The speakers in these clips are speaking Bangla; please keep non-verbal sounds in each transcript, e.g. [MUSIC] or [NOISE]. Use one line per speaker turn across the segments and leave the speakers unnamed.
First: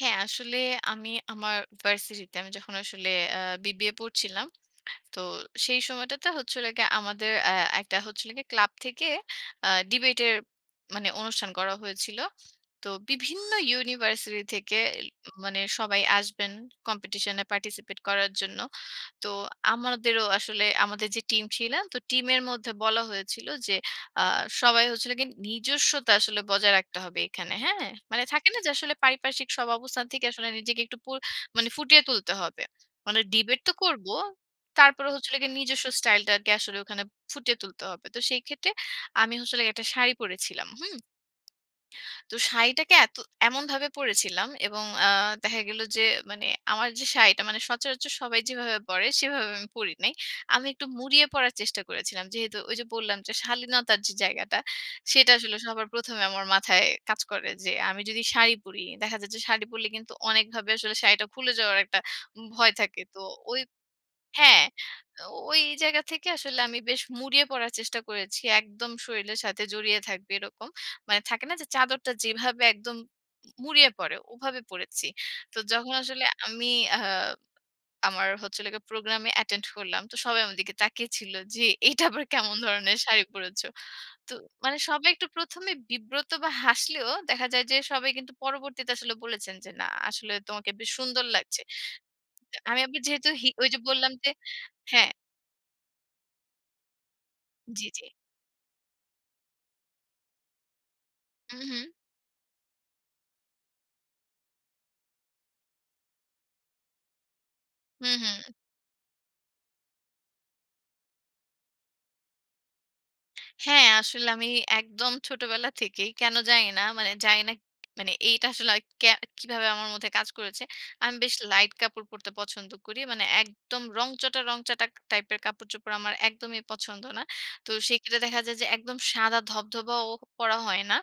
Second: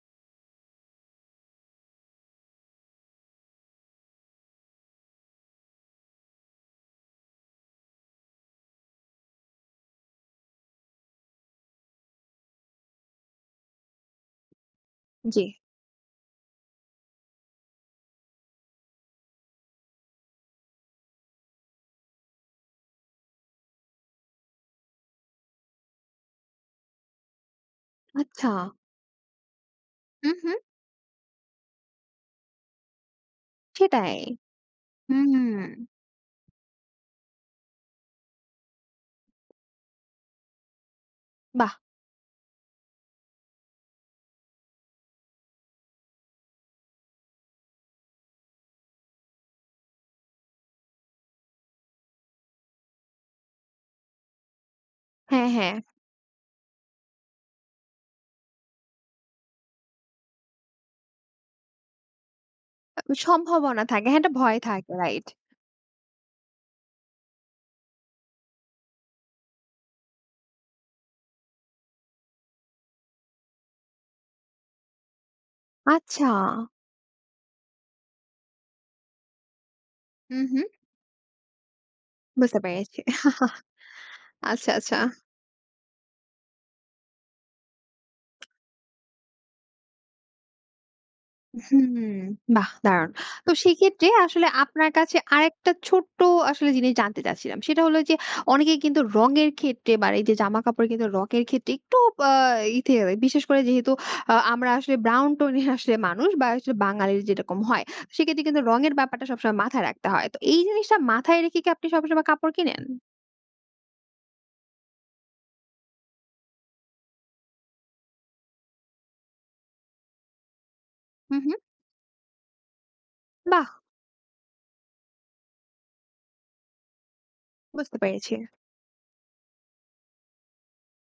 হ্যাঁ, আসলে আমি আমার ভার্সিটিতে আমি যখন আসলে আ বিবিএ পড়ছিলাম। তো, সেই সময়টাতে হচ্ছিল কি, আমাদের আ একটা হচ্ছিল ক্লাব থেকে আ ডিবেটের মানে অনুষ্ঠান করা হয়েছিল। তো বিভিন্ন ইউনিভার্সিটি থেকে
জি।
মানে সবাই আসবেন কম্পিটিশনে পার্টিসিপেট করার জন্য। তো আমাদেরও আসলে আমাদের যে টিম ছিল, তো টিমের মধ্যে বলা হয়েছিল যে আ সবাই হচ্ছিল গিয়ে নিজস্বতা আসলে বজায় রাখতে হবে এখানে। হ্যাঁ? মানে
আচ্ছা।
থাকে না যে, আসলে পারিপার্শ্বিক সব অবস্থান থেকে
হু,
আসলে
হু।
নিজেকে একটু পুর ফুটিয়ে তুলতে হবে। মানে ডিবেট তো করব।
সেটাই
তারপরে
হু।
হচ্ছিল গিয়ে নিজস্ব স্টাইলটাকে আসলে ওখানে ফুটিয়ে তুলতে হবে। তো সেই ক্ষেত্রে আমি আসলে একটা শাড়ি পরেছিলাম। হুম?
বাহ!
তো শাড়িটাকে এতো এমনভাবে পরেছিলাম এবং আ দেখা গেল যে মানে আমার যে শাড়িটা মানে সচরাচর সবাই যেভাবে পরে সেভাবে আমি পড়ি নাই। আমি একটু মুড়িয়ে পড়ার চেষ্টা করেছিলাম। যেহেতু ওই যে বললাম যে, শালীনতার যে জায়গাটা সেটা
হ্যাঁ,
আসলে
হ্যাঁ।
সবার প্রথমে আমার মাথায় কাজ করে যে আমি যদি শাড়ি পড়ি দেখা যাচ্ছে, শাড়ি পরলে কিন্তু অনেকভাবে আসলে শাড়িটা খুলে যাওয়ার একটা ভয় থাকে। তো ওই
সম্ভাবনা থাকে। হ্যাঁ, একটা ভয়
হ্যাঁ,
থাকে। রাইট।
ওই জায়গা থেকে আসলে আমি বেশ মুড়িয়ে পড়ার চেষ্টা করেছি। একদম শরীলের সাথে জড়িয়ে থাকবে এরকম। মানে থাকে না যে চাদরটা যেভাবে একদম মুড়িয়ে পরে ওভাবে পরেছি। তো যখন আসলে
আচ্ছা।
আমি আ আমার হচ্ছিলো গিয়ে প্রোগ্রামে অ্যাটেন্ড করলাম। তো
হু,
সবাই আমার
হু।
দিকে তাকিয়ে ছিল যে, এটা আবার কেমন
বুঝতে
ধরনের
পেরেছি।
শাড়ি পরেছ?
[CHUCKLES]
তো
আচ্ছা,
মানে
আচ্ছা।
সবাই একটু প্রথমে বিব্রত বা হাসলেও দেখা যায় যে, সবাই কিন্তু পরবর্তীতে আসলে বলেছেন যে, না আসলে তোমাকে বেশ সুন্দর লাগছে।
হু, হুম। বাহ!
আমি আপনাকে
দারুণ।
যেহেতু
তো
হিক ওই যে
সেইক্ষেত্রে
বললাম যে,
আসলে আপনার
হ্যাঁ।
কাছে আরেকটা ছোট্ট আসলে জিনিস জানতে চাচ্ছিলাম। সেটা
জি,
হলো
জি।
যে অনেকেই কিন্তু রঙের ক্ষেত্রে বা এই যে, জামাকাপড় কিন্তু রঙের
উ,
ক্ষেত্রে
হুম।
একটু বা ই তে বিশেষ করে যেহেতু আমরা আসলে ব্রাউন টোনের আসলে মানুষ বা আসলে বাঙালির যেরকম হয়।
হুম,
সেক্ষেত্রে
হুম।
কিন্তু রঙের ব্যাপারটা সবসময় মাথায় রাখতে হয়। তো এই জিনিসটা মাথায় রেখে কি আপনি সবসময় কাপড় কিনেন?
হ্যাঁ। আসলে আমি একদম ছোটবেলা থেকেই কেন জানি না। মানে জানি না মানে এইটা আসলে আর কে কিভাবে আমার মধ্যে কাজ করেছে। আমি বেশ
হু, হু।
লাইট কাপড় পড়তে পছন্দ করি। মানে
বাহ!
একদম রংচটা রংচটা টাইপের কাপড়-চোপড়, আমার একদমই পছন্দ না। তো
বুঝতে
সেখানে
পেরেছি।
দেখা যায় যে, একদম সাদা ধবধবাও পরা হয় না।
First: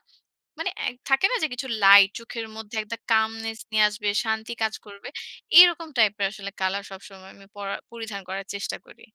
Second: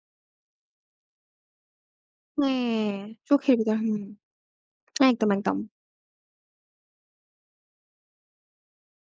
মানে এ থাকে না যে কিছু লাইট চোখের মধ্যে
হ্যাঁ।
একটা
চোখের
কামনেস
ভিতর।
নিয়ে
হুম।
আসবে, শান্তি কাজ করবে।
একদম, একদম।
এরকম টাইপের আসলে কালার সবসময় আমি পরার পরিধান করার চেষ্টা করি।